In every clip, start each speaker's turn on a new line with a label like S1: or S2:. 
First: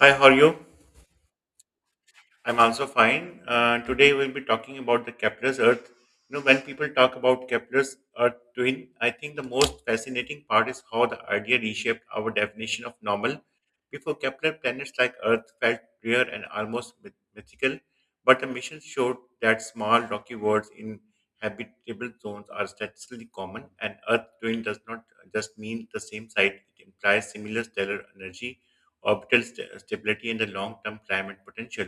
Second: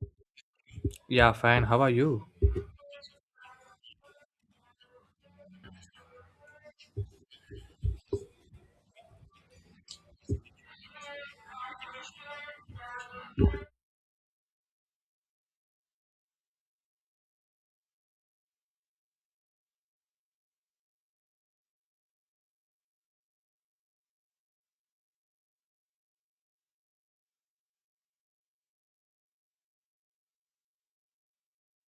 S1: Hi, how are you?
S2: Yeah, fine. How are you?
S1: I'm also fine. Today we'll be talking about the Kepler's Earth. When people talk about Kepler's Earth twin, I think the most fascinating part is how the idea reshaped our definition of normal. Before Kepler, planets like Earth felt rare and almost mythical, but the mission showed that small rocky worlds in habitable zones are statistically common, and Earth twin does not just mean the same site; it implies similar stellar energy, orbital stability, and the long-term climate potential.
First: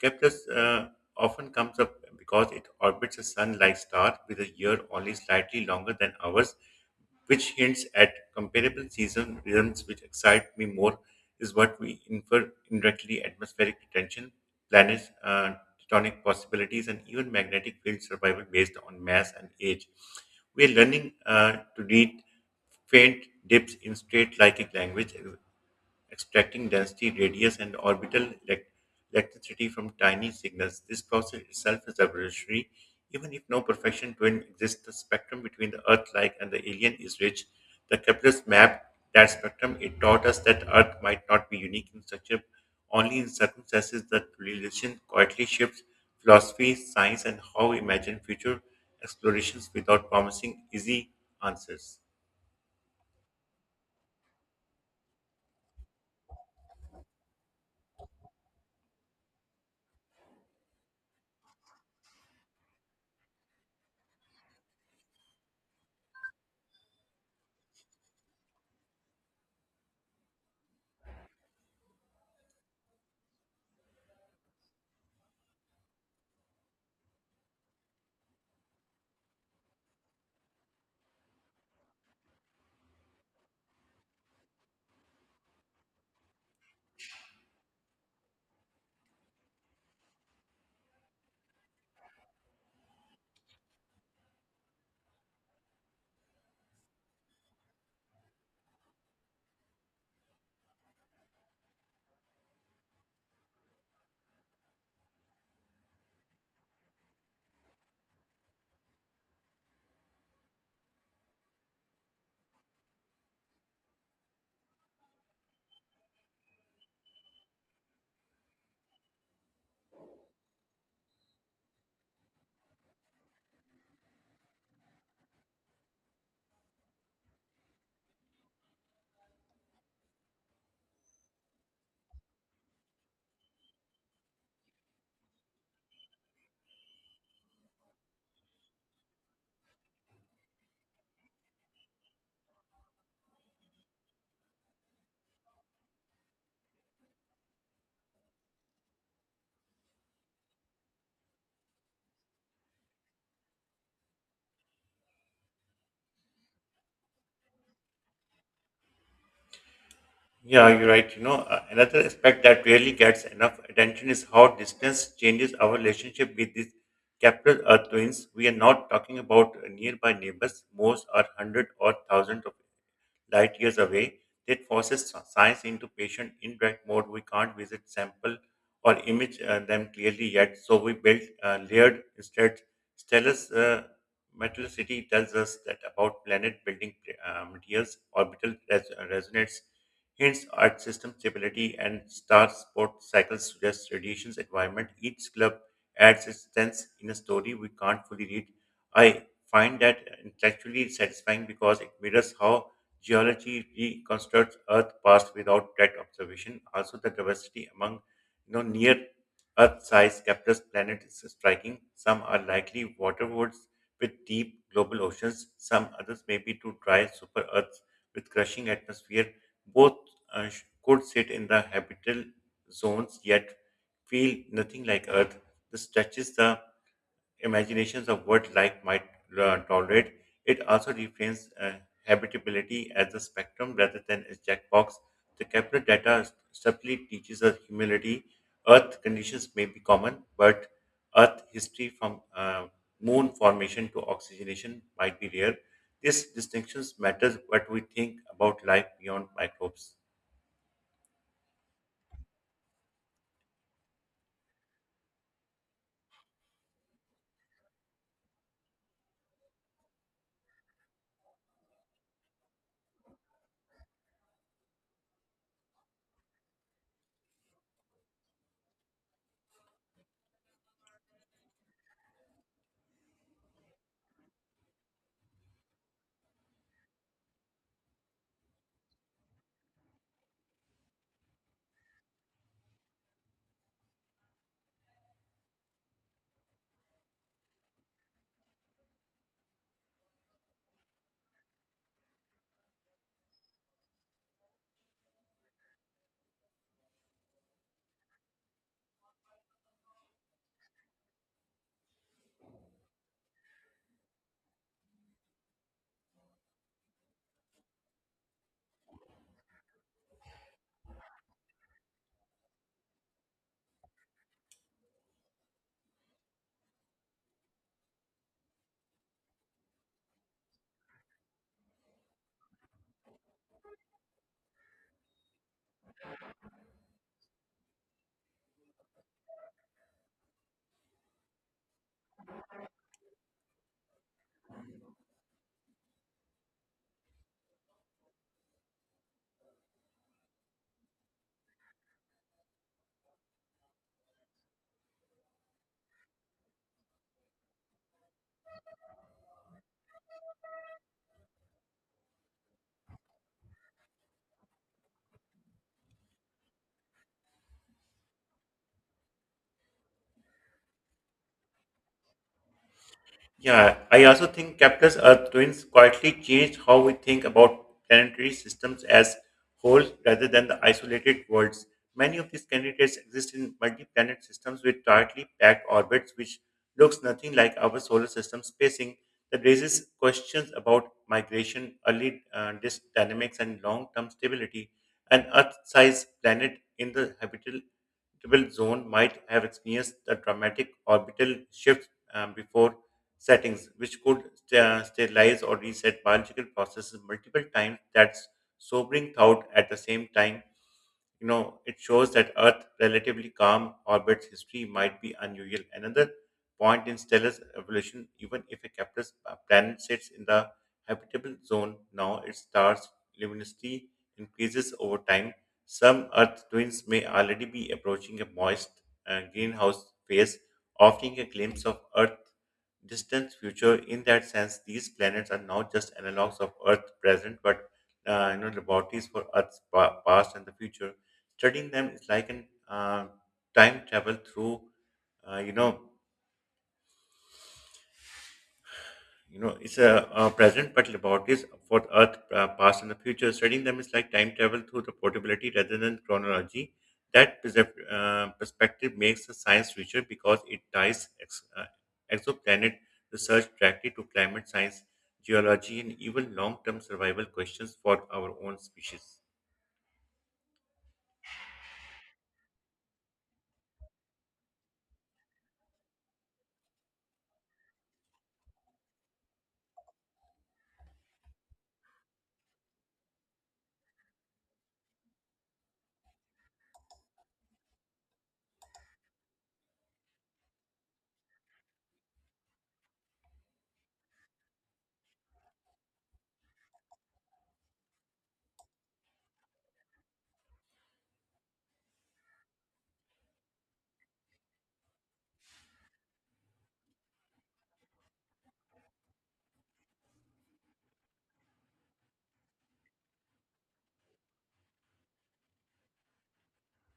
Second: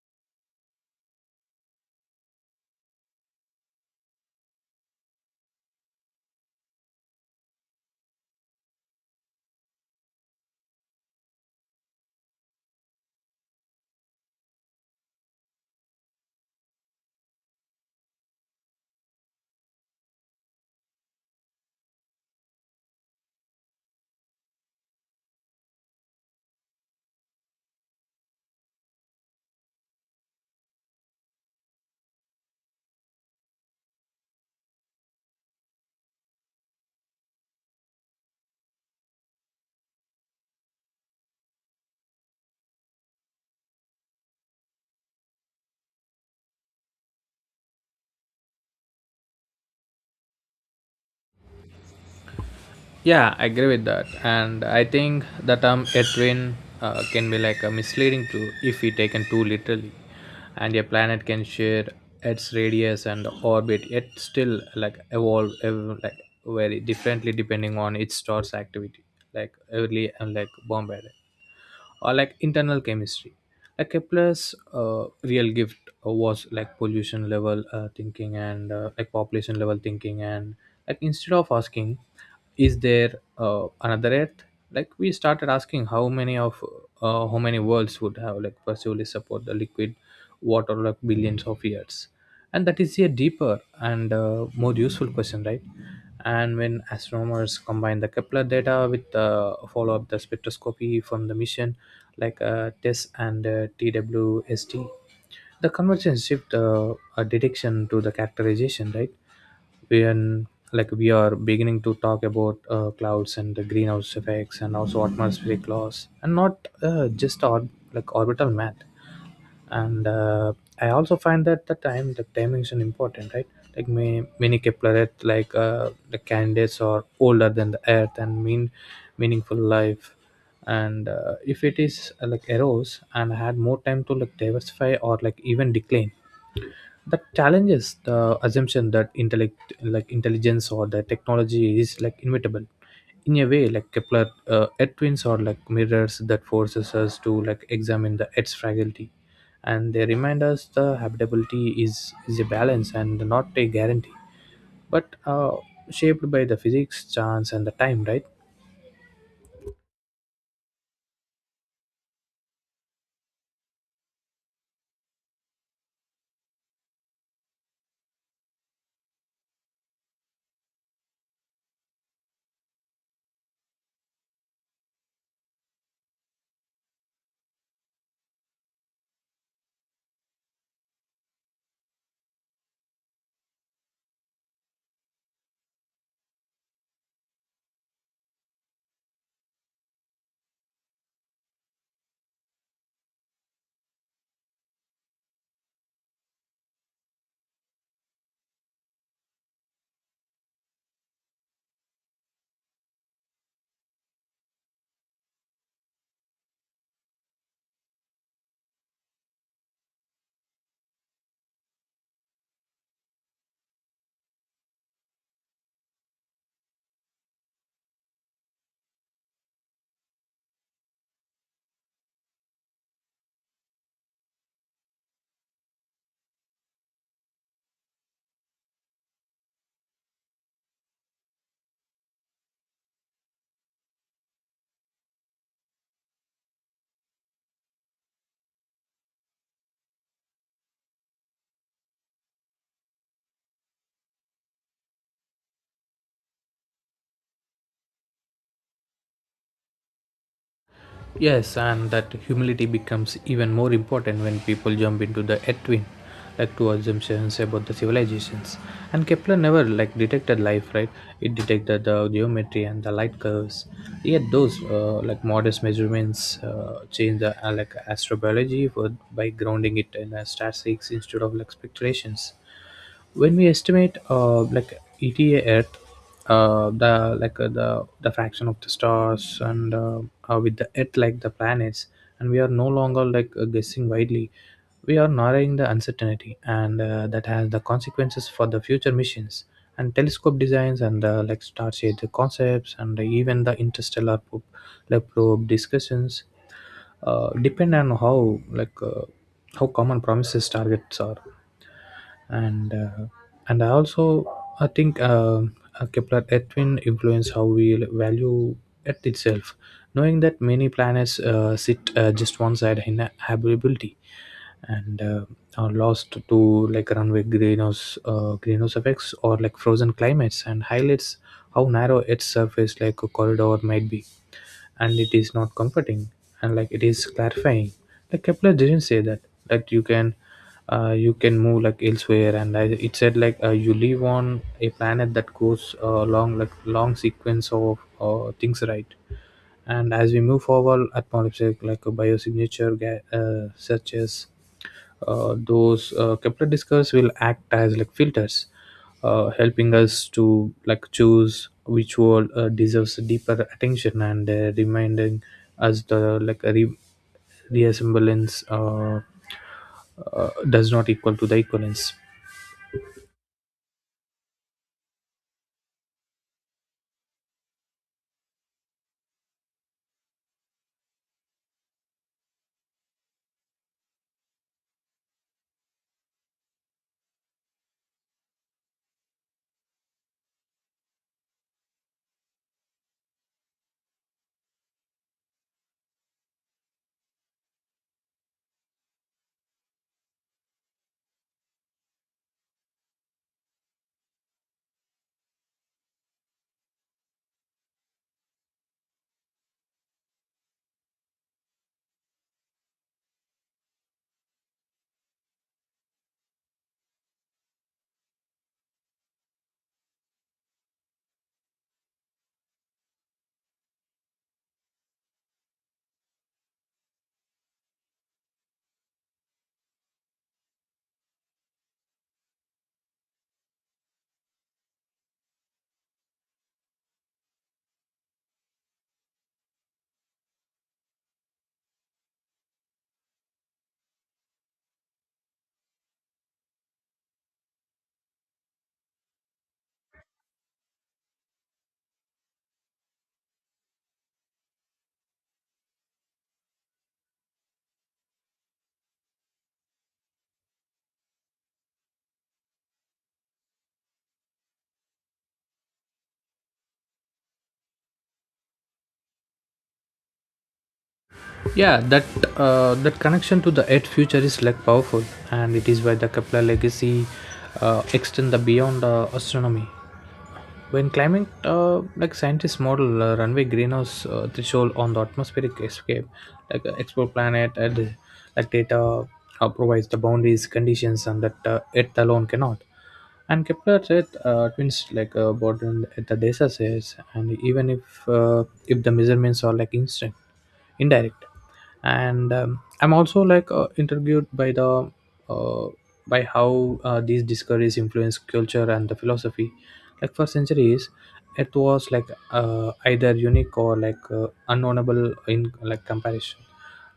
S1: Kepler's often comes up because it orbits a sun-like star with a year only slightly longer than ours, which hints at comparable season rhythms which excite me more is what we infer indirectly atmospheric detention, planets, tectonic possibilities, and even magnetic field survival based on mass and age. We are learning to read faint dips in straight-like language, extracting density, radius, and orbital electricity from tiny signals. This process itself is revolutionary. Even if no perfection twin exists, the spectrum between the Earth like and the alien is rich. The Kepler's map, that spectrum, it taught us that Earth might not be unique in structure, only in circumstances that relation quietly shifts philosophy, science, and how we imagine future explorations without promising easy answers.
S2: Yeah, I agree with that. And I think the term a train can be like a misleading too if we taken too literally. And a planet can share its radius and orbit, yet still like evolve, like very differently depending on its star's activity, like early and like Bombay, or like internal chemistry. Like Kepler's uh, real gift was like pollution level thinking and like population level thinking. And like instead of asking, is there another Earth, like we started asking how many of how many worlds would have like possibly support the liquid water like billions of years. And that is a deeper and more useful question, right? And when astronomers combine the Kepler data with the follow up the spectroscopy from the mission, like tes and twst, the conversation shift a detection to the characterization, right? When like we are beginning to talk about clouds and the greenhouse effects and also atmospheric laws and not just or like orbital math. And I also find that the time the dimension important, right? Like many Kepler, like the Candidates, are older than the Earth and meaningful life. And if it is like arose and had more time to like diversify or like even decline, that challenges the assumption that like intelligence or the technology is like inevitable. In a way, like Kepler, Earth twins are like mirrors that forces us to like examine the Earth's fragility, and they remind us the habitability is a balance and not a guarantee, but shaped by the physics, chance, and the time, right?
S1: Yeah, you're right. Another aspect that rarely gets enough attention is how distance changes our relationship with these capital Earth twins. We are not talking about nearby neighbors. Most are hundred or thousands of light years away. That forces science into patient indirect mode. We can't visit sample or image them clearly yet, so we built layered instead. Stellar's metallicity tells us that about planet building materials. Orbital resonates hints at system stability and star sport cycles suggest radiation's environment. Each club adds its sense in a story we can't fully read. I find that intellectually satisfying because it mirrors how geology reconstructs Earth's past without direct observation. Also, the diversity among near Earth-sized capitalist planets is striking. Some are likely waterworlds with deep global oceans. Some others may be too dry super Earths with crushing atmosphere both could sit in the habitable zones yet feel nothing like Earth. This touches the imaginations of what life might tolerate. It also reframes habitability as a spectrum rather than a checkbox. The Kepler data subtly teaches us humility. Earth conditions may be common, but Earth history from moon formation to oxygenation might be rare. This distinctions matters what we think about life beyond microbes.
S2: Yes, and that humility becomes even more important when people jump into the etwin, like two assumptions about the civilizations. And Kepler never like detected life, right? It detected the geometry and the light curves. Yet those like modest measurements change the like astrobiology by grounding it in statistics instead of like speculations. When we estimate like ETA Earth, the like the fraction of the stars and with the Earth like the planets, and we are no longer like guessing widely. We are narrowing the uncertainty, and that has the consequences for the future missions and telescope designs and like star shade the concepts and even the interstellar probe discussions depend on how like how common promises targets are, and uh, and I also I think a Kepler twin influence how we value Earth itself, knowing that many planets sit just one side in habitability and are lost to like runaway greenhouse effects or like frozen climates and highlights how narrow its surface like a corridor might be, and it is not comforting and like it is clarifying. Like Kepler didn't say that that you can you can move like elsewhere, and it said like you live on a planet that goes long sequence of things, right? And as we move forward at Polypsych, like a biosignature such as those Kepler discs will act as like filters, helping us to like choose which word deserves deeper attention and reminding us the like reassemblance does not equal to the equivalence.
S1: Yeah, I also think Kepler's Earth twins quietly changed how we think about planetary systems as whole rather than the isolated worlds. Many of these candidates exist in multi-planet systems with tightly packed orbits, which looks nothing like our solar system spacing. That raises questions about migration, early disk dynamics, and long-term stability. An Earth-sized planet in the habitable zone might have experienced a dramatic orbital shifts before settings, which could sterilize or reset biological processes multiple times. That's sobering thought at the same time. It shows that Earth's relatively calm orbit's history might be unusual. Another point in stellar evolution, even if a capitalist planet sits in the habitable zone now, its star's luminosity increases over time. Some Earth twins may already be approaching a moist greenhouse phase, offering a glimpse of Earth distant future. In that sense, these planets are not just analogs of Earth present, but laboratories for Earth's past and the future. Studying them is like an time travel through, uh, you know. It's a present but laboratories for the Earth, past, and the future. Studying them is like time travel through the portability rather than chronology. That perspective makes the science richer because it ties exoplanet research directly to climate science, geology, and even long-term survival questions for our own species.
S2: Yeah, that connection to the Earth future is like powerful, and it is why the Kepler legacy extend the beyond astronomy. When climate, like scientists model runway greenhouse threshold on the atmospheric escape, like explore planet and like data provides the boundaries, conditions, and that Earth alone cannot. And Kepler said twins like bottom at the data says, and even if the measurements are like instant, indirect. And I'm also like intrigued uh, by how these discoveries influence culture and the philosophy. Like for centuries, it was like either unique or like unknownable in like comparison.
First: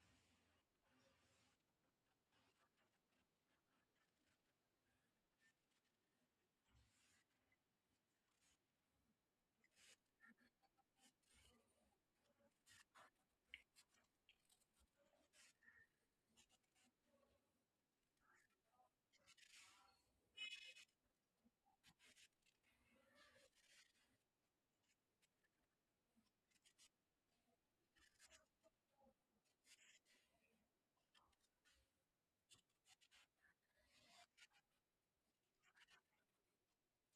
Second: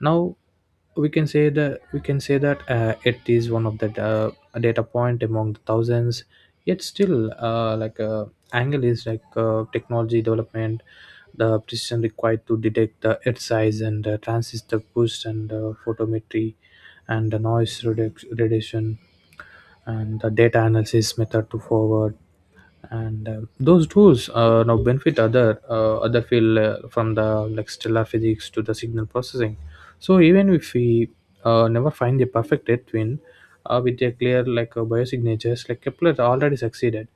S2: Now we can say that it is one of the a data point among the thousands, yet still like angle is like technology development. The precision required to detect the earth size and transistor boost and photometry and the noise reduction and the data analysis method to forward, and those tools now benefit other other field from the like stellar physics to the signal processing. So even if we never find the perfect red twin with their clear like biosignatures, like Kepler already succeeded,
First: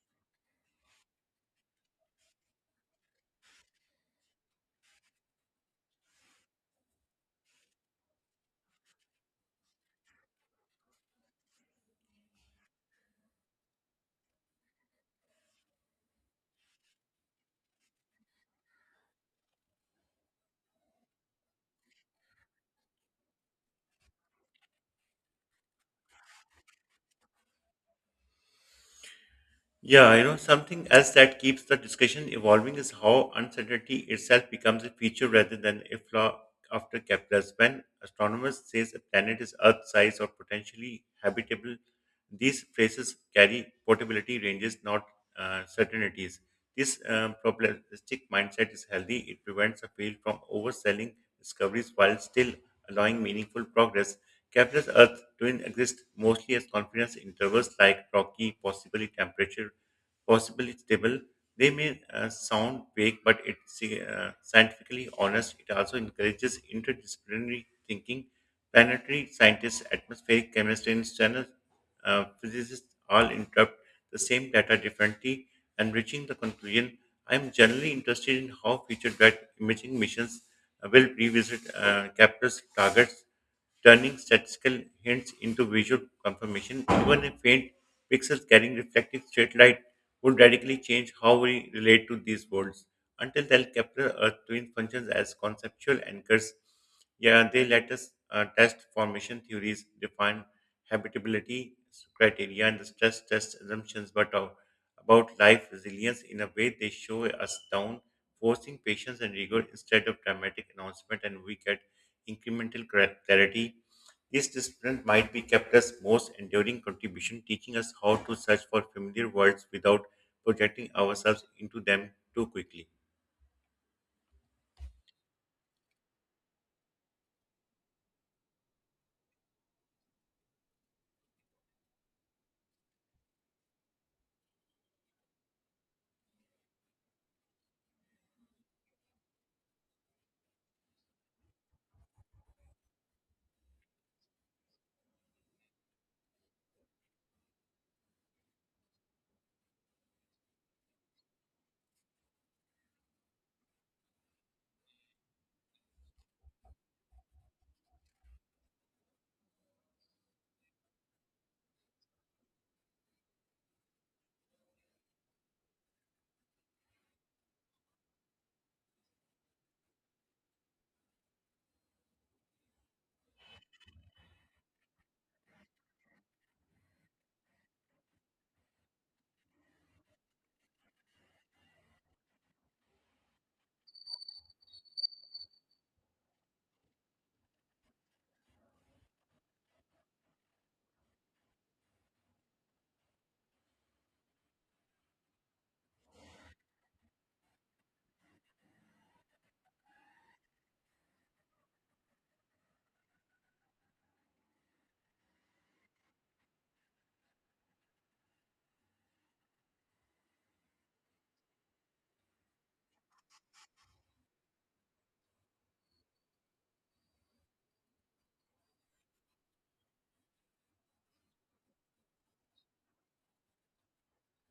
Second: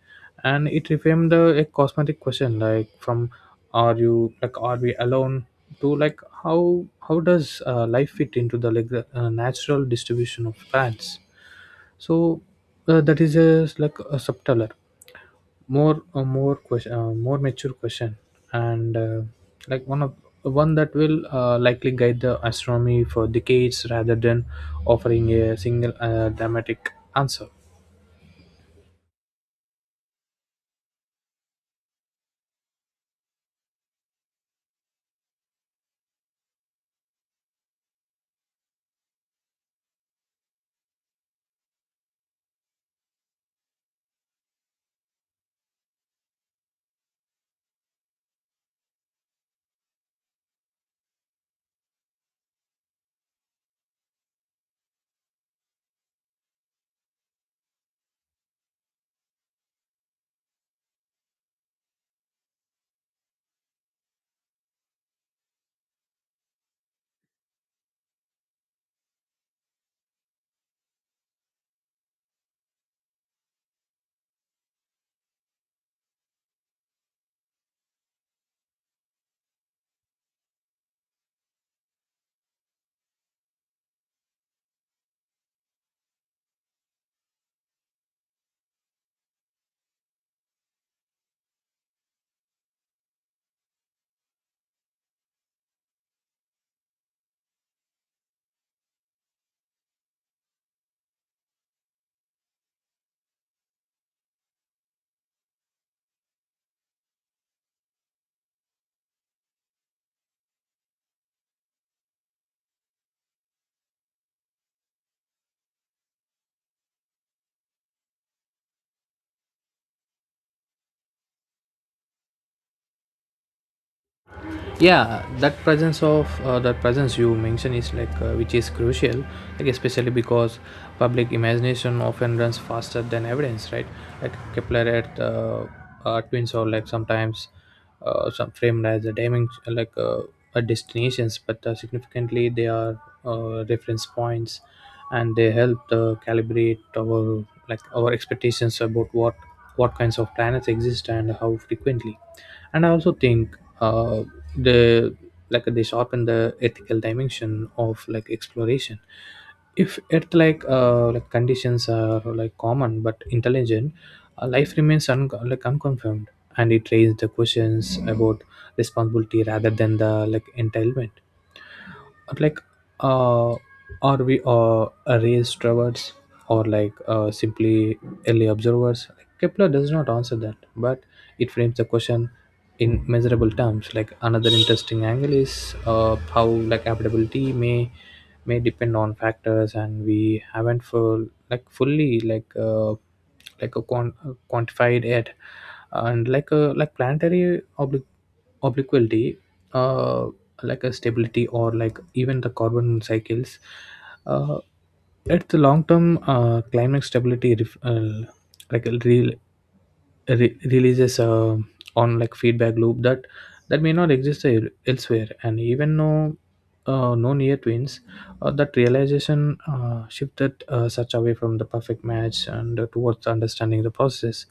S2: and it reframed the a cosmetic question, like from are we alone to like how does life fit into the natural distribution of planets? So that is a, like a subtler more a more question, more mature question, and like one that will likely guide the astronomy for decades rather than offering a single dramatic answer.
S1: Yeah, something else that keeps the discussion evolving is how uncertainty itself becomes a feature rather than a flaw after Kepler's. When astronomers say a planet is Earth-sized or potentially habitable, these phrases carry portability ranges, not certainties. This probabilistic mindset is healthy. It prevents a field from overselling discoveries while still allowing meaningful progress. Kepler's Earth twin exist mostly as confidence intervals like rocky, possibly temperature, possibly stable. They may sound vague, but it's scientifically honest. It also encourages interdisciplinary thinking. Planetary scientists, atmospheric chemistry, and general physicists all interpret the same data differently, enriching the conclusion. I am generally interested in how future-led imaging missions will revisit captures targets turning statistical hints into visual confirmation. Even a faint pixel carrying reflective straight light would radically change how we relate to these worlds. Until then, Kepler Earth twin functions as conceptual anchors. Yeah, they let us test formation theories, define habitability criteria, and the stress test assumptions, but about life resilience in a way they show us down, forcing patience and rigor instead of dramatic announcement, and we get incremental clarity. This discipline might be kept as most enduring contribution, teaching us how to search for familiar words without projecting ourselves into them too quickly.
S2: Yeah, that presence you mention is like which is crucial, like especially because public imagination often runs faster than evidence, right? Like Kepler at twins or like sometimes some framed as a dimension, like a destinations, but significantly they are reference points, and they help calibrate our expectations about what kinds of planets exist and how frequently. And I also think uh, the like they sharpen the ethical dimension of like exploration. If it like conditions are like common but intelligent life remains like unconfirmed, and it raises the questions about responsibility rather than the like entitlement. Like uh are we raised travelers or like simply early observers? Kepler does not answer that, but it frames the question in measurable terms. Like another interesting angle is how like habitability may depend on factors, and we haven't full like fully quantified it, and like a like planetary obliquity, uh, like a stability or like even the carbon cycles, uh, at the long term climate stability like real releases on like feedback loop that may not exist elsewhere, and even no near twins. That realization shifted such away from the perfect match and towards understanding the process.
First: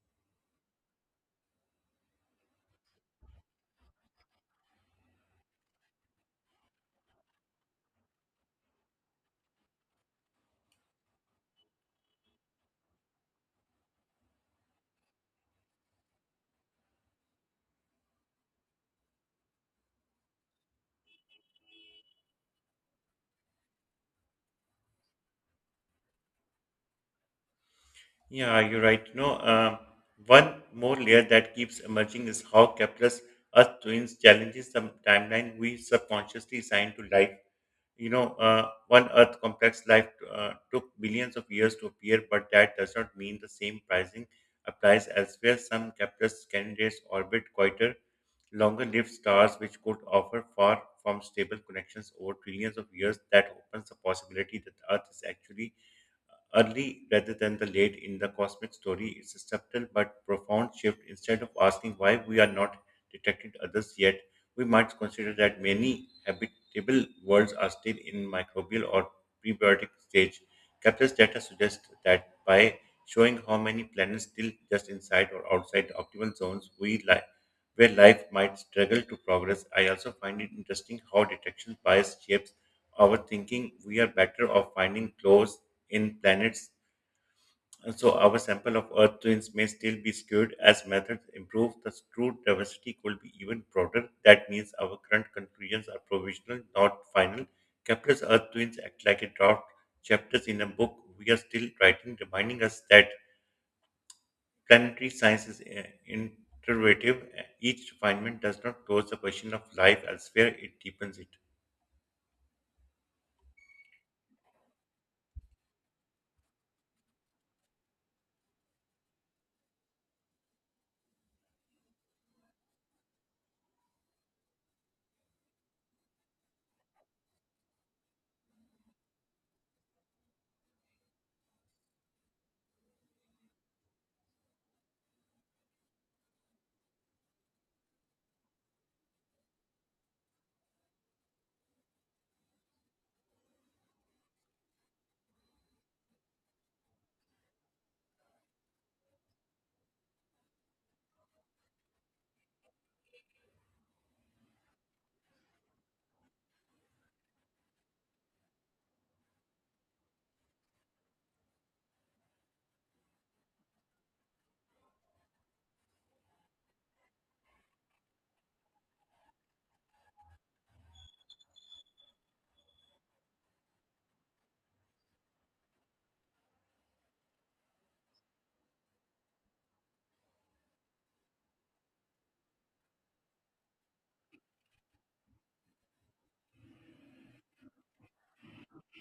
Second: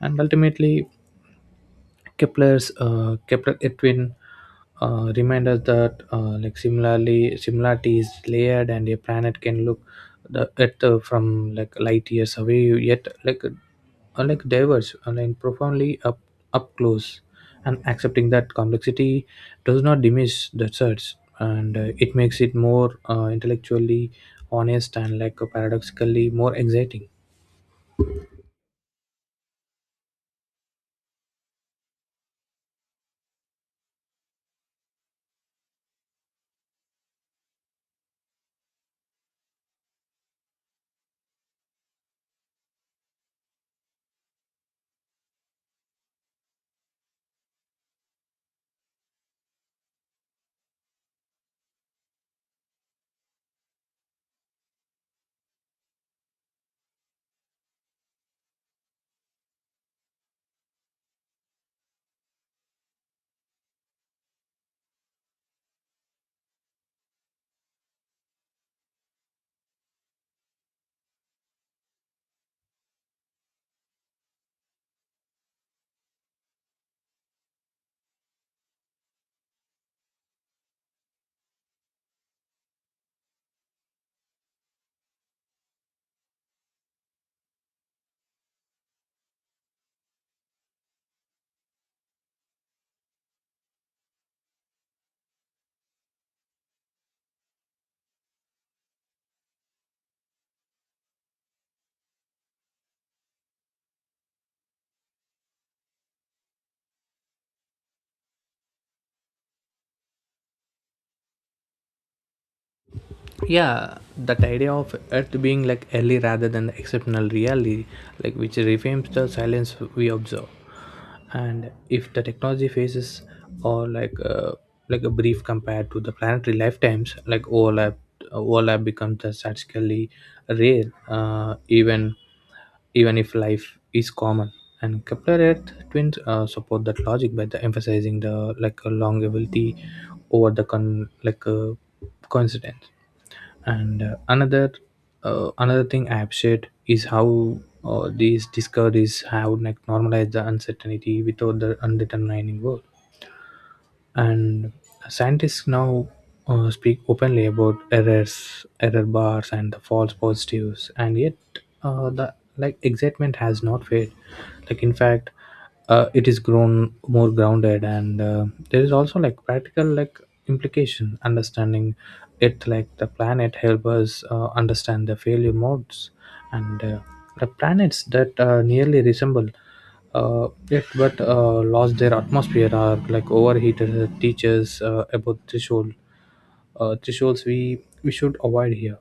S2: And ultimately, Kepler Edwin remind us that like similarly similarity is layered, and a planet can look the Earth from like light years away, yet like diverse and like, profoundly up close. And accepting that complexity does not diminish the search, and it makes it more intellectually honest and like paradoxically more exciting.
S1: Yeah, you're right. One more layer that keeps emerging is how Kepler's Earth twins challenges the timeline we subconsciously assign to life. One Earth complex life took billions of years to appear, but that does not mean the same pricing applies elsewhere. Some Kepler's candidates orbit quieter, longer-lived stars, which could offer far from stable connections over trillions of years. That opens the possibility that Earth is actually early rather than the late in the cosmic story is a subtle but profound shift. Instead of asking why we are not detected others yet, we might consider that many habitable worlds are still in microbial or prebiotic stage. Kepler's data suggests that by showing how many planets still just inside or outside the optimal zones we li- where life might struggle to progress, I also find it interesting how detection bias shapes our thinking. We are better off finding close in planets. So our sample of Earth twins may still be skewed as methods improve. The true diversity could be even broader. That means our current conclusions are provisional, not final. Kepler's Earth twins act like a draft chapters in a book we are still writing, reminding us that planetary science is iterative. Each refinement does not close the question of life elsewhere; it deepens it.
S2: Yeah, that idea of Earth being like early rather than the exceptional reality, like which reframes the silence we observe. And if the technology phases or like a brief compared to the planetary lifetimes, like overlap becomes the statistically rare, even if life is common. And Kepler earth twins support that logic by the emphasizing the like a longevity over the con like coincidence. And another thing I appreciate is how these discoveries have like normalized the uncertainty without the undetermining world. And scientists now speak openly about error bars and the false positives, and yet the like excitement has not faded, like in fact it is grown more grounded. And there is also like practical like implication understanding it, like the planet help us understand the failure modes. And the planets that nearly resemble yet but lost their atmosphere are like overheated teachers about thresholds we should avoid here.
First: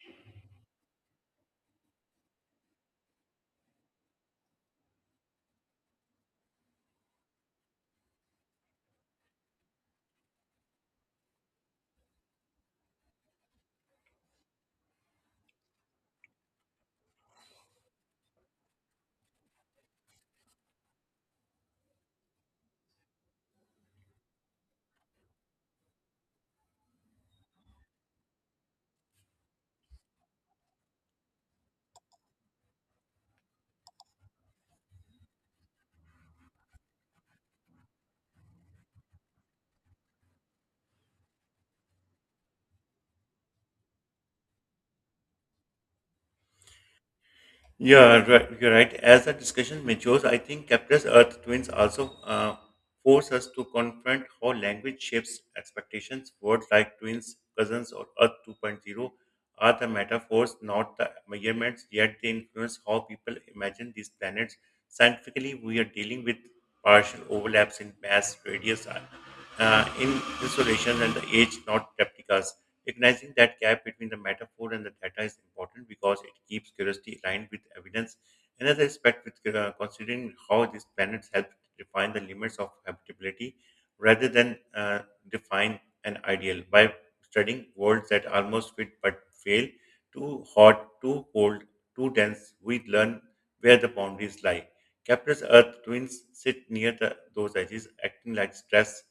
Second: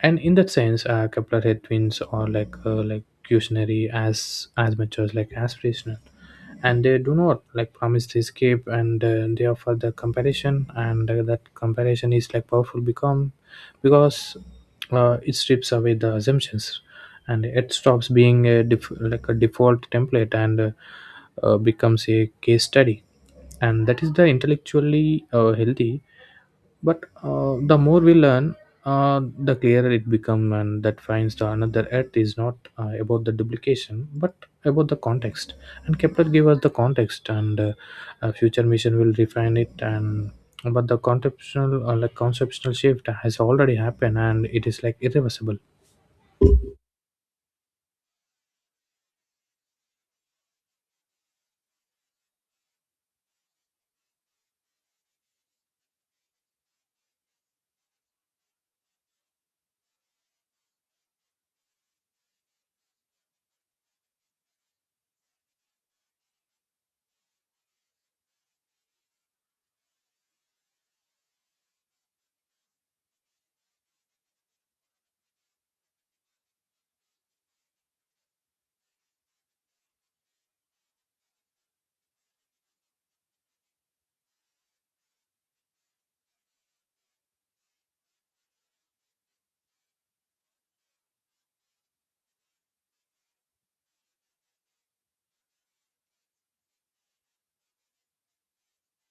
S2: And in that sense, Kepler head twins are like cautionary as much as like aspirational. Yeah. And they do not like promise to escape, and they offer the comparison. And that comparison is like powerful become because it strips away the assumptions. And it stops being like a default template and becomes a case study. And that is the intellectually healthy. But the more we learn, the clearer it becomes, and that finds the another earth is not about the duplication but about the context. And Kepler gave us the context, and a future mission will refine it. And but the conceptual like conceptual shift has already happened, and it is like irreversible.
S1: Yeah, right, you're right. As the discussion matures, I think Kepler's Earth twins also force us to confront how language shapes expectations. Words like twins, cousins, or Earth 2.0 are the metaphors, not the measurements, yet they influence how people imagine these planets. Scientifically, we are dealing with partial overlaps in mass, radius, in insolation, and the age, not replicas. Recognizing that gap between the metaphor and the data is important because it keeps curiosity aligned with evidence. Another aspect with considering how these planets help define the limits of habitability rather than define an ideal. By studying worlds that almost fit but fail, too hot, too cold, too dense, we learn where the boundaries lie. Capricorn's Earth twins sit near the, those edges, acting like stress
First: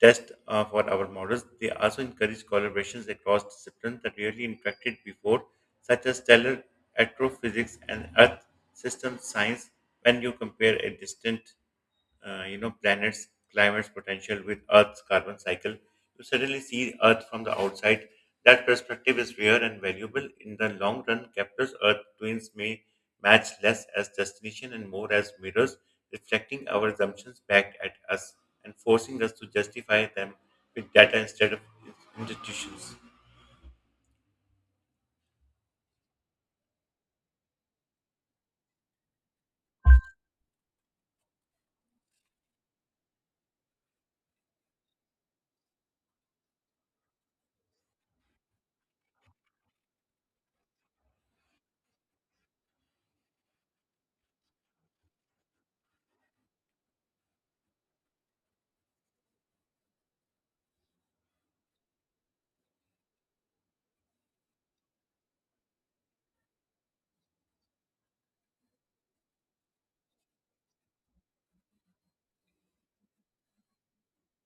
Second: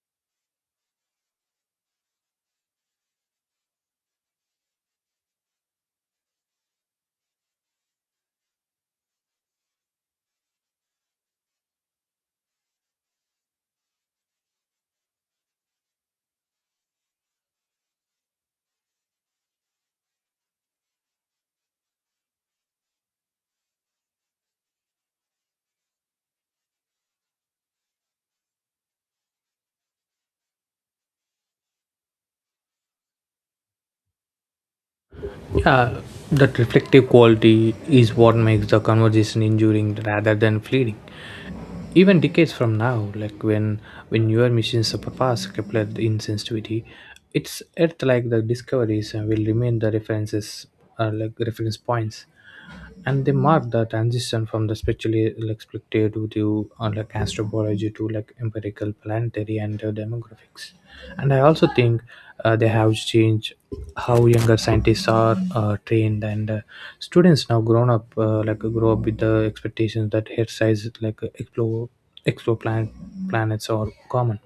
S1: test for our models. They also encourage collaborations across disciplines that rarely interacted before, such as stellar astrophysics and Earth system science. When you compare a distant planets climate's potential with Earth's carbon cycle, you suddenly see Earth from the outside. That perspective is rare and valuable. In the long run, Kepler's Earth twins may match less as destination and more as mirrors, reflecting our assumptions back at us and forcing us to justify them with data instead of institutions.
S2: Yeah, that reflective quality is what makes the conversation enduring rather than fleeting. Even decades from now, like when newer machines of past Kepler in sensitivity, it's earth like the discoveries will remain the references, like reference points. And they mark the transition from the spiritually like speculative to the like astrobiology to like empirical planetary and demographics. And I also think they have changed how younger scientists are trained, and students now grown up like grow up with the expectations that head size like explore planets are common,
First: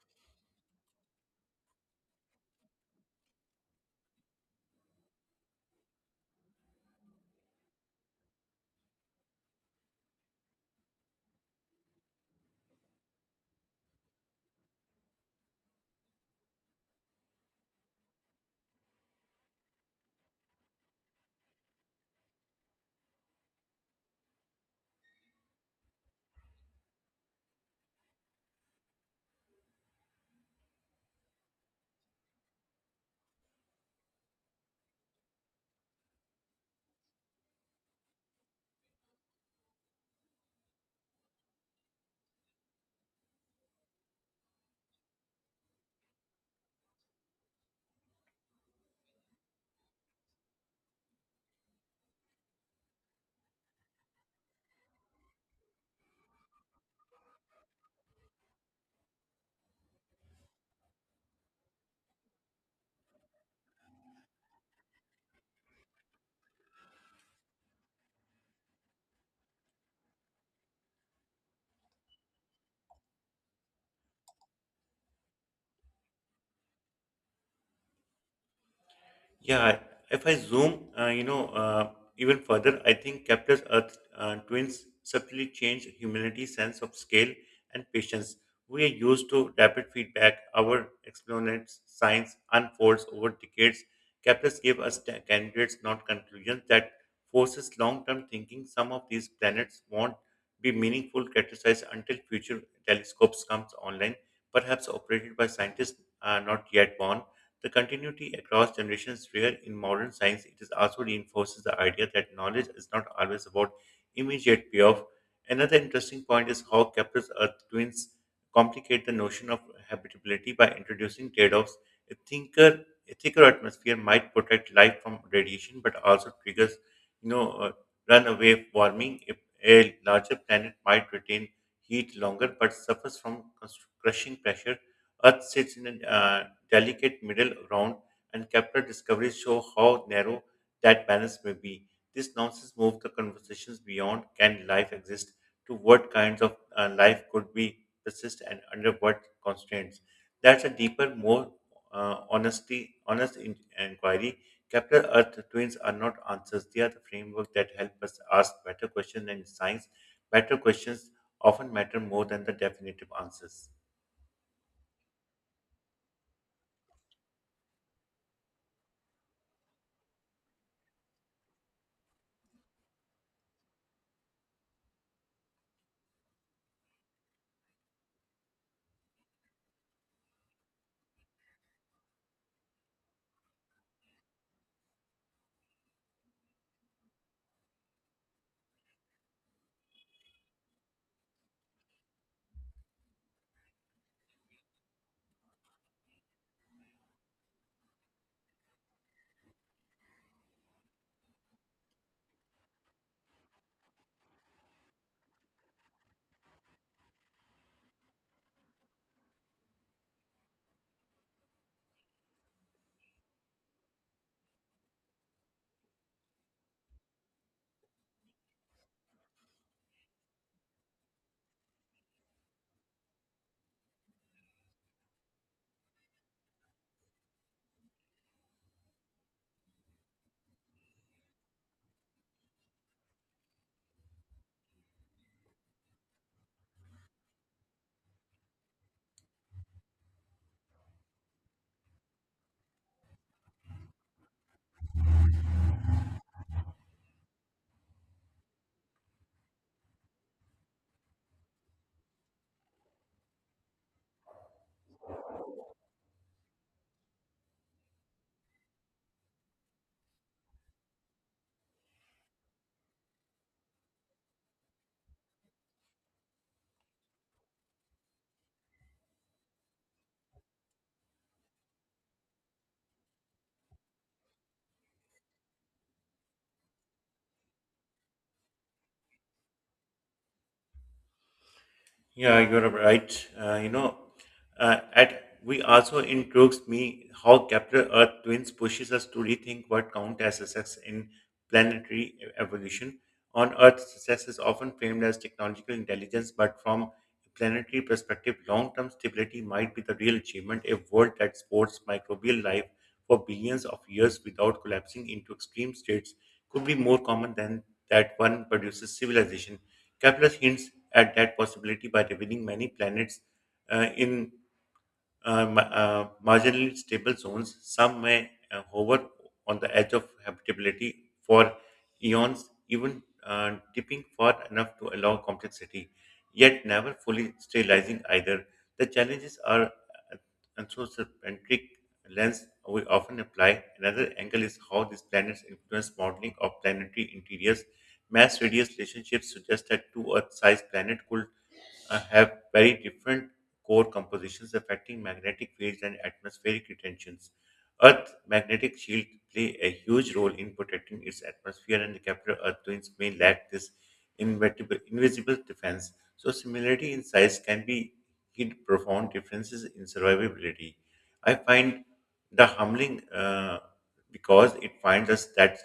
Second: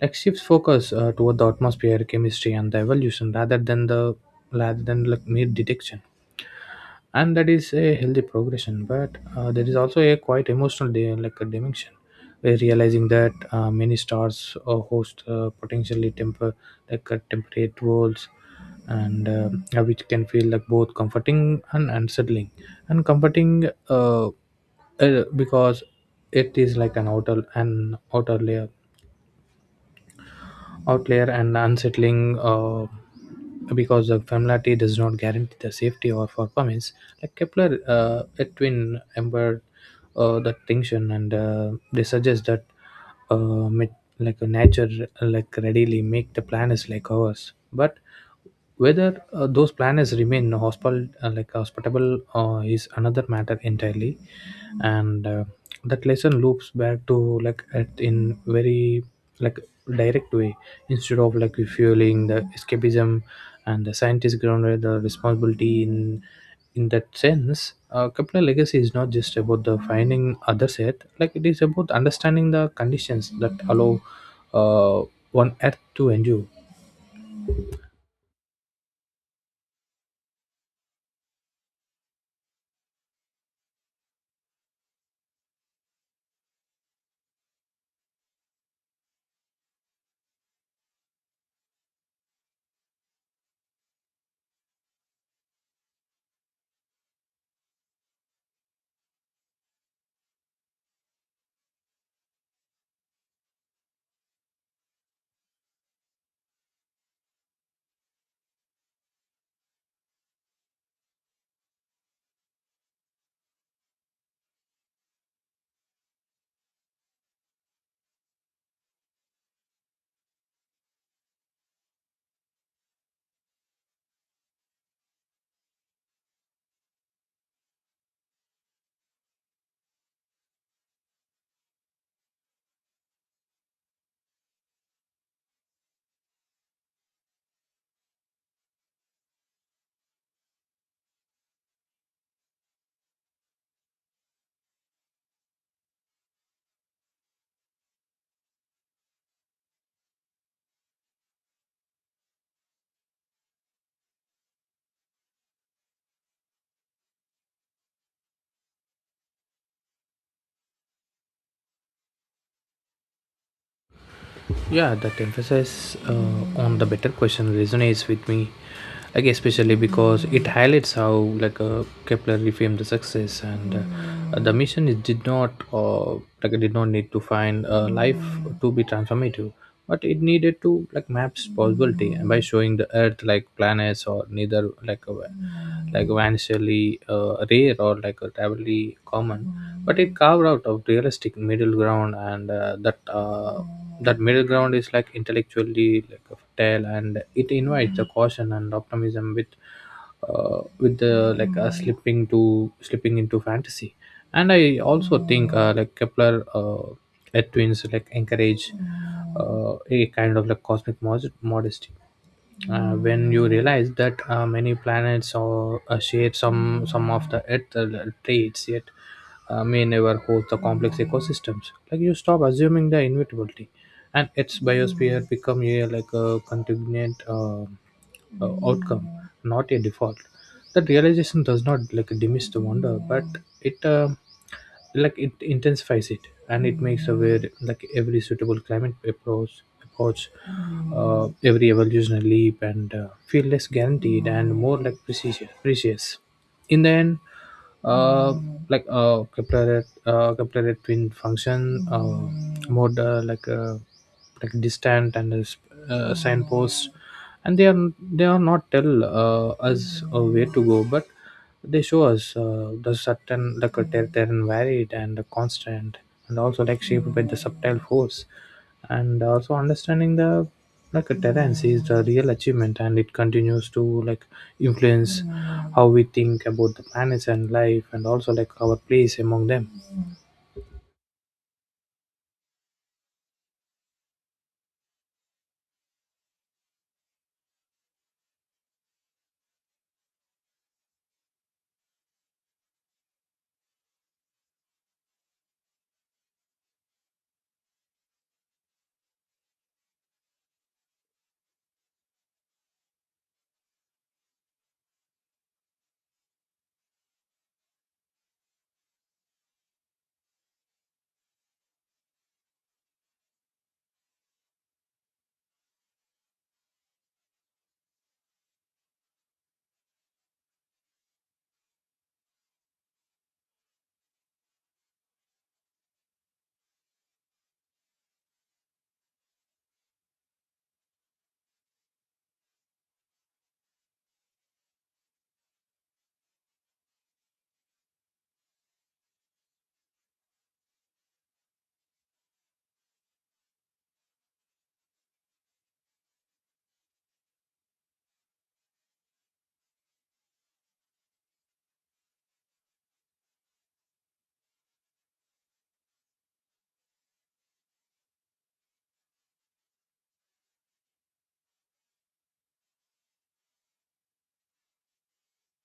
S2: like shifts focus toward the atmosphere chemistry and the evolution rather than like mere detection. And that is a healthy progression, but there is also a quite emotional like a dimension where realizing that many stars host potentially temper like temperate worlds, and which can feel like both comforting and unsettling. And comforting because it is like an outer layer outlier, and unsettling because the familiarity does not guarantee the safety or for permits. Like Kepler, Edwin embedded that tension, and they suggest that uh, mit- like a nature like readily make the planets like ours, but whether those planets remain hospital, like hospitable, is another matter entirely. And that lesson loops back to like at in very like direct way, instead of like refueling the escapism. And the scientist grounded the responsibility in that sense. Kepler legacy is not just about the finding other set, like it is about understanding the conditions that allow uh, one earth to endure.
S1: Yeah, if I zoom, even further, I think Kepler's Earth twins subtly change humanity's sense of scale and patience. We are used to rapid feedback. Our exponents' science unfolds over decades. Kepler's gave us candidates, not conclusions. That forces long-term thinking. Some of these planets won't be meaningful categorized until future telescopes comes online, perhaps operated by scientists not yet born. The continuity across generations rare in modern science. It is also reinforces the idea that knowledge is not always about immediate payoff. Another interesting point is how Kepler's Earth twins complicate the notion of habitability by introducing trade-offs. A thinker, a thicker atmosphere might protect life from radiation, but also triggers, you know, uh, runaway warming. If a larger planet might retain heat longer, but suffers from crushing pressure Earth sits in a delicate middle ground, and Kepler discoveries show how narrow that balance may be. These nuances move the conversations beyond can life exist to what kinds of life could be persist and under what constraints. That's a deeper, more inquiry. Kepler Earth twins are not answers; they are the framework that help us ask better questions than science. Better questions often matter more than the definitive answers.
S2: Yeah, that emphasis on the better question resonates with me, like especially because it highlights how like Kepler reframed the success and the mission. It did not, like did not need to find life to be transformative, but it needed to like maps possibility by showing the earth like planets or neither like a like vanishingly rare or like a terribly common, but it carved out of realistic middle ground, and that middle ground is like intellectually like a tale, and it invites the caution and optimism with the like slipping into fantasy. And I also think like Kepler twins like encourage a kind of like cosmic modesty. When you realize that many planets or share some of the earth traits, yet may never host the complex ecosystems, like you stop assuming the inevitability, and its biosphere become a like a contingent outcome, not a default. That realization does not like diminish the wonder, but it like it intensifies it. And it makes aware like every suitable climate approach, every evolutionary leap, and feel less guaranteed and more like precious. In the end, uh, like Kepler twin function more like distant and a signpost. And they are not tell us where to go, but they show us the certain like they're varied and constant, and also like shaped by the subtle force. And also understanding the like a talent is the real achievement, and it continues to like influence how we think about the planets and life and also like our place among them.
S1: Yeah, you're right. At we also intrigues me how Capital Earth Twins pushes us to rethink what count as success in planetary evolution. On Earth, success is often framed as technological intelligence, but from a planetary perspective, long-term stability might be the real achievement. A world that supports microbial life for billions of years without collapsing into extreme states could be more common than that one produces civilization. Kepler hints at that possibility by revealing many planets in marginally stable zones. Some may hover on the edge of habitability for eons, even dipping far enough to allow complexity, yet never fully sterilizing either. The challenges are anthropocentric lens we often apply. Another angle is how these planets influence modeling of planetary interiors. Mass radius relationships suggest that two Earth-sized planet could have very different core compositions affecting magnetic fields and atmospheric retentions. Earth's magnetic shield play a huge role in protecting its atmosphere, and the capital Earth twins may lack this invisible defense. So, similarity in size can be hid profound differences in survivability. I find the humbling because it finds us that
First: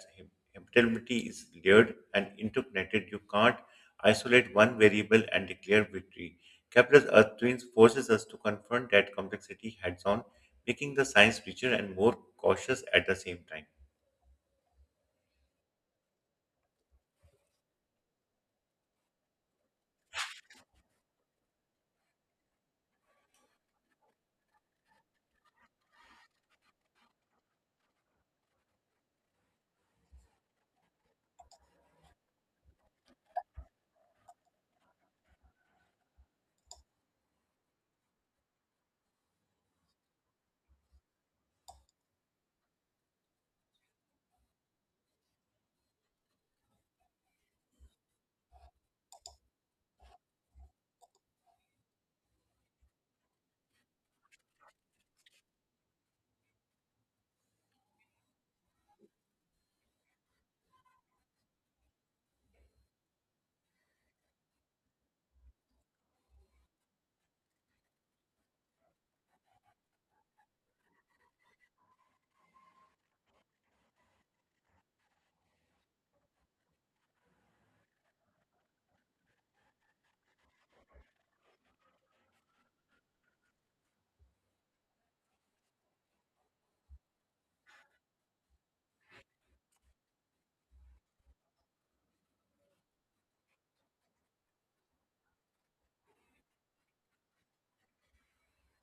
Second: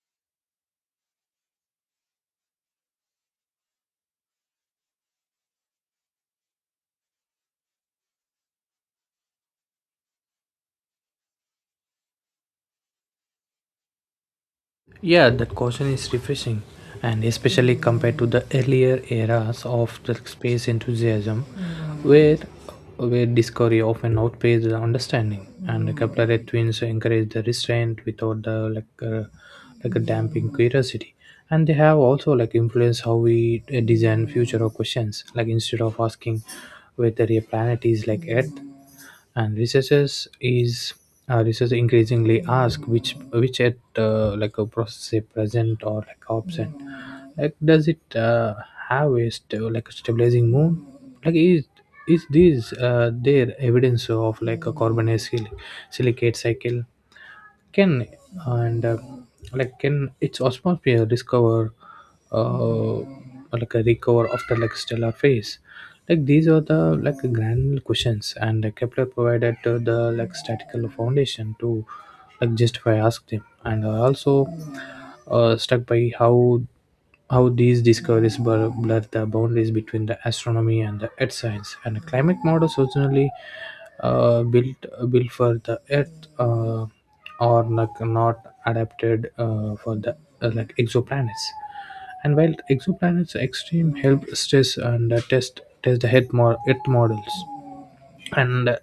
S1: habitability is layered and interconnected. You can't isolate one variable and declare victory. Kepler's Earth twins forces us to confront that complexity heads on, making the science richer and more cautious at the same time.
S2: Yeah, that caution is refreshing, and especially compared to the earlier eras of the space enthusiasm, where where discovery often outpaced the understanding, and the Kepler twins encourage the restraint without the like a damping curiosity, and they have also like influence how we design future of questions. Like instead of asking whether a planet is like Earth, and research increasingly ask which at like a process is present or like absent. Like does it have a like a stabilizing moon. Like is this their evidence of like a carbon silicate cycle. Can. And like can its atmosphere discover, uh, like a recover after like stellar phase. Like these are the like grand questions, and Kepler provided the like statistical foundation to like justify ask them. And also struck by how these discoveries blur the boundaries between the astronomy and the earth science. And climate models originally built for the earth are like not adapted for the like exoplanets, and while exoplanets extreme help stress and test the earth models. And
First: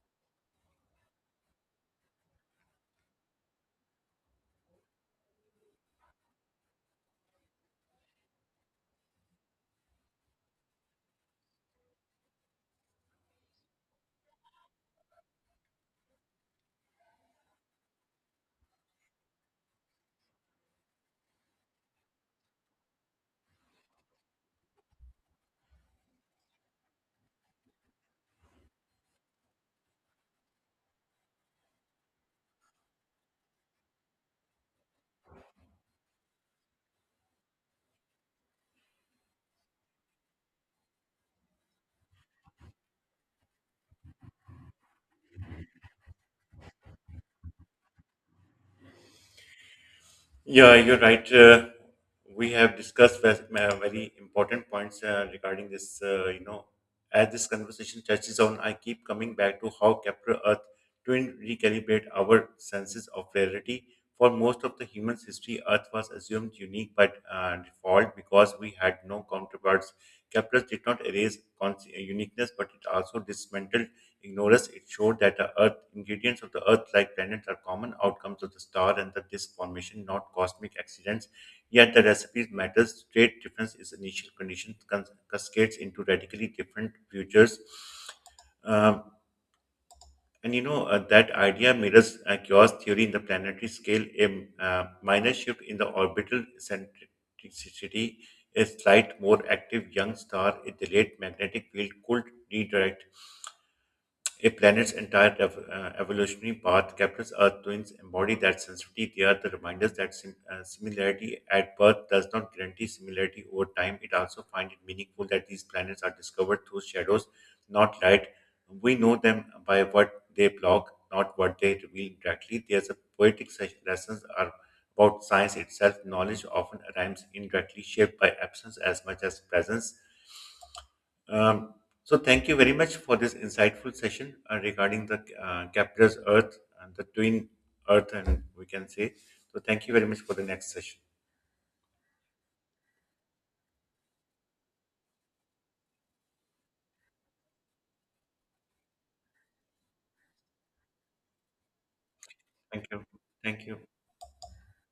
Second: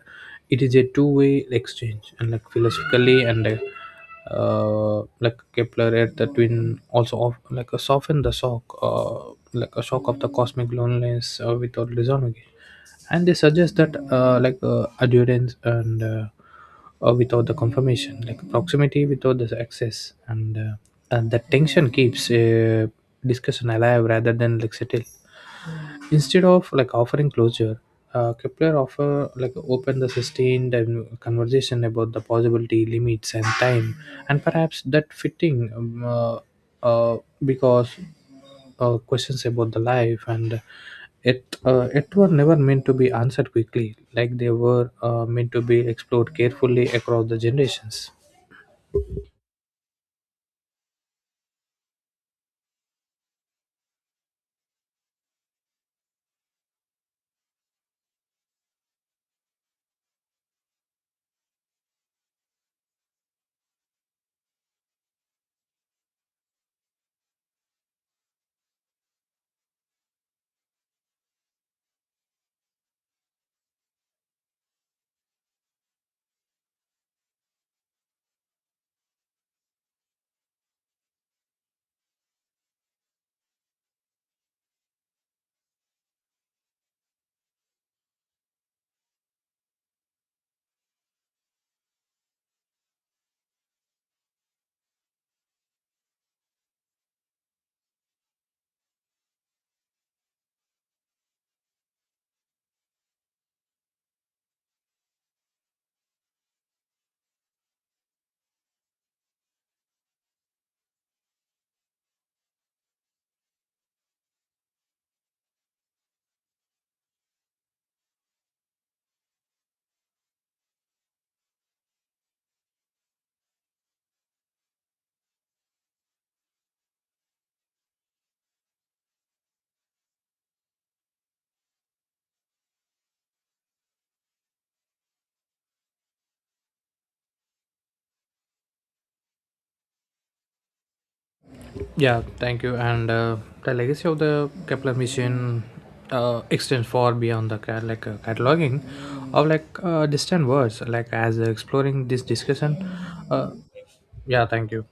S2: it is a two-way exchange and like philosophically. And like Kepler at the twin also of, like soften the shock, like a shock of the cosmic loneliness, without resolving it. And they suggest that like adherence, and without the confirmation, like proximity without the access. And the tension keeps discussion alive rather than like settle. Instead of like offering closure, Kepler offer like open the sustained and conversation about the possibility, limits, and time, and perhaps that fitting. Uh, because questions about the life and it were never meant to be answered quickly, like they were meant to be explored carefully across the generations.
S1: Yeah, you're right. We have discussed very important points regarding this. As this conversation touches on, I keep coming back to how Kepler Earth twin recalibrate our senses of reality. For most of the human's history, Earth was assumed unique by default because we had no counterparts. Kepler did not erase uniqueness, but it also dismantled ignorance, it showed that the Earth ingredients of the Earth-like planets are common outcomes of the star and the disk formation, not cosmic accidents. Yet the recipes matters. Great difference is initial condition cascades into radically different futures. Um, and that idea mirrors chaos theory in the planetary scale. A minor shift in the orbital centricity, a slight more active young star, a delayed magnetic field could redirect a planet's entire evolutionary path. Kepler's Earth twins embody that sensitivity. They are the reminders that similarity at birth does not guarantee similarity over time. It also finds it meaningful that these planets are discovered through shadows, not light. We know them by what they block, not what they reveal directly. There's a poetic lessons are about science itself. Knowledge often arrives indirectly, shaped by absence as much as presence. Um, so thank you very much for this insightful session regarding the Capra's Earth and the twin Earth, and we can say. So thank you very much for the next session.
S2: Yeah, thank you. And the legacy of the Kepler mission extends far beyond the like cataloging of like distant words. Like as exploring this discussion,
S1: Thank you.
S2: uh,
S1: Thank you.
S2: yeah, thank you.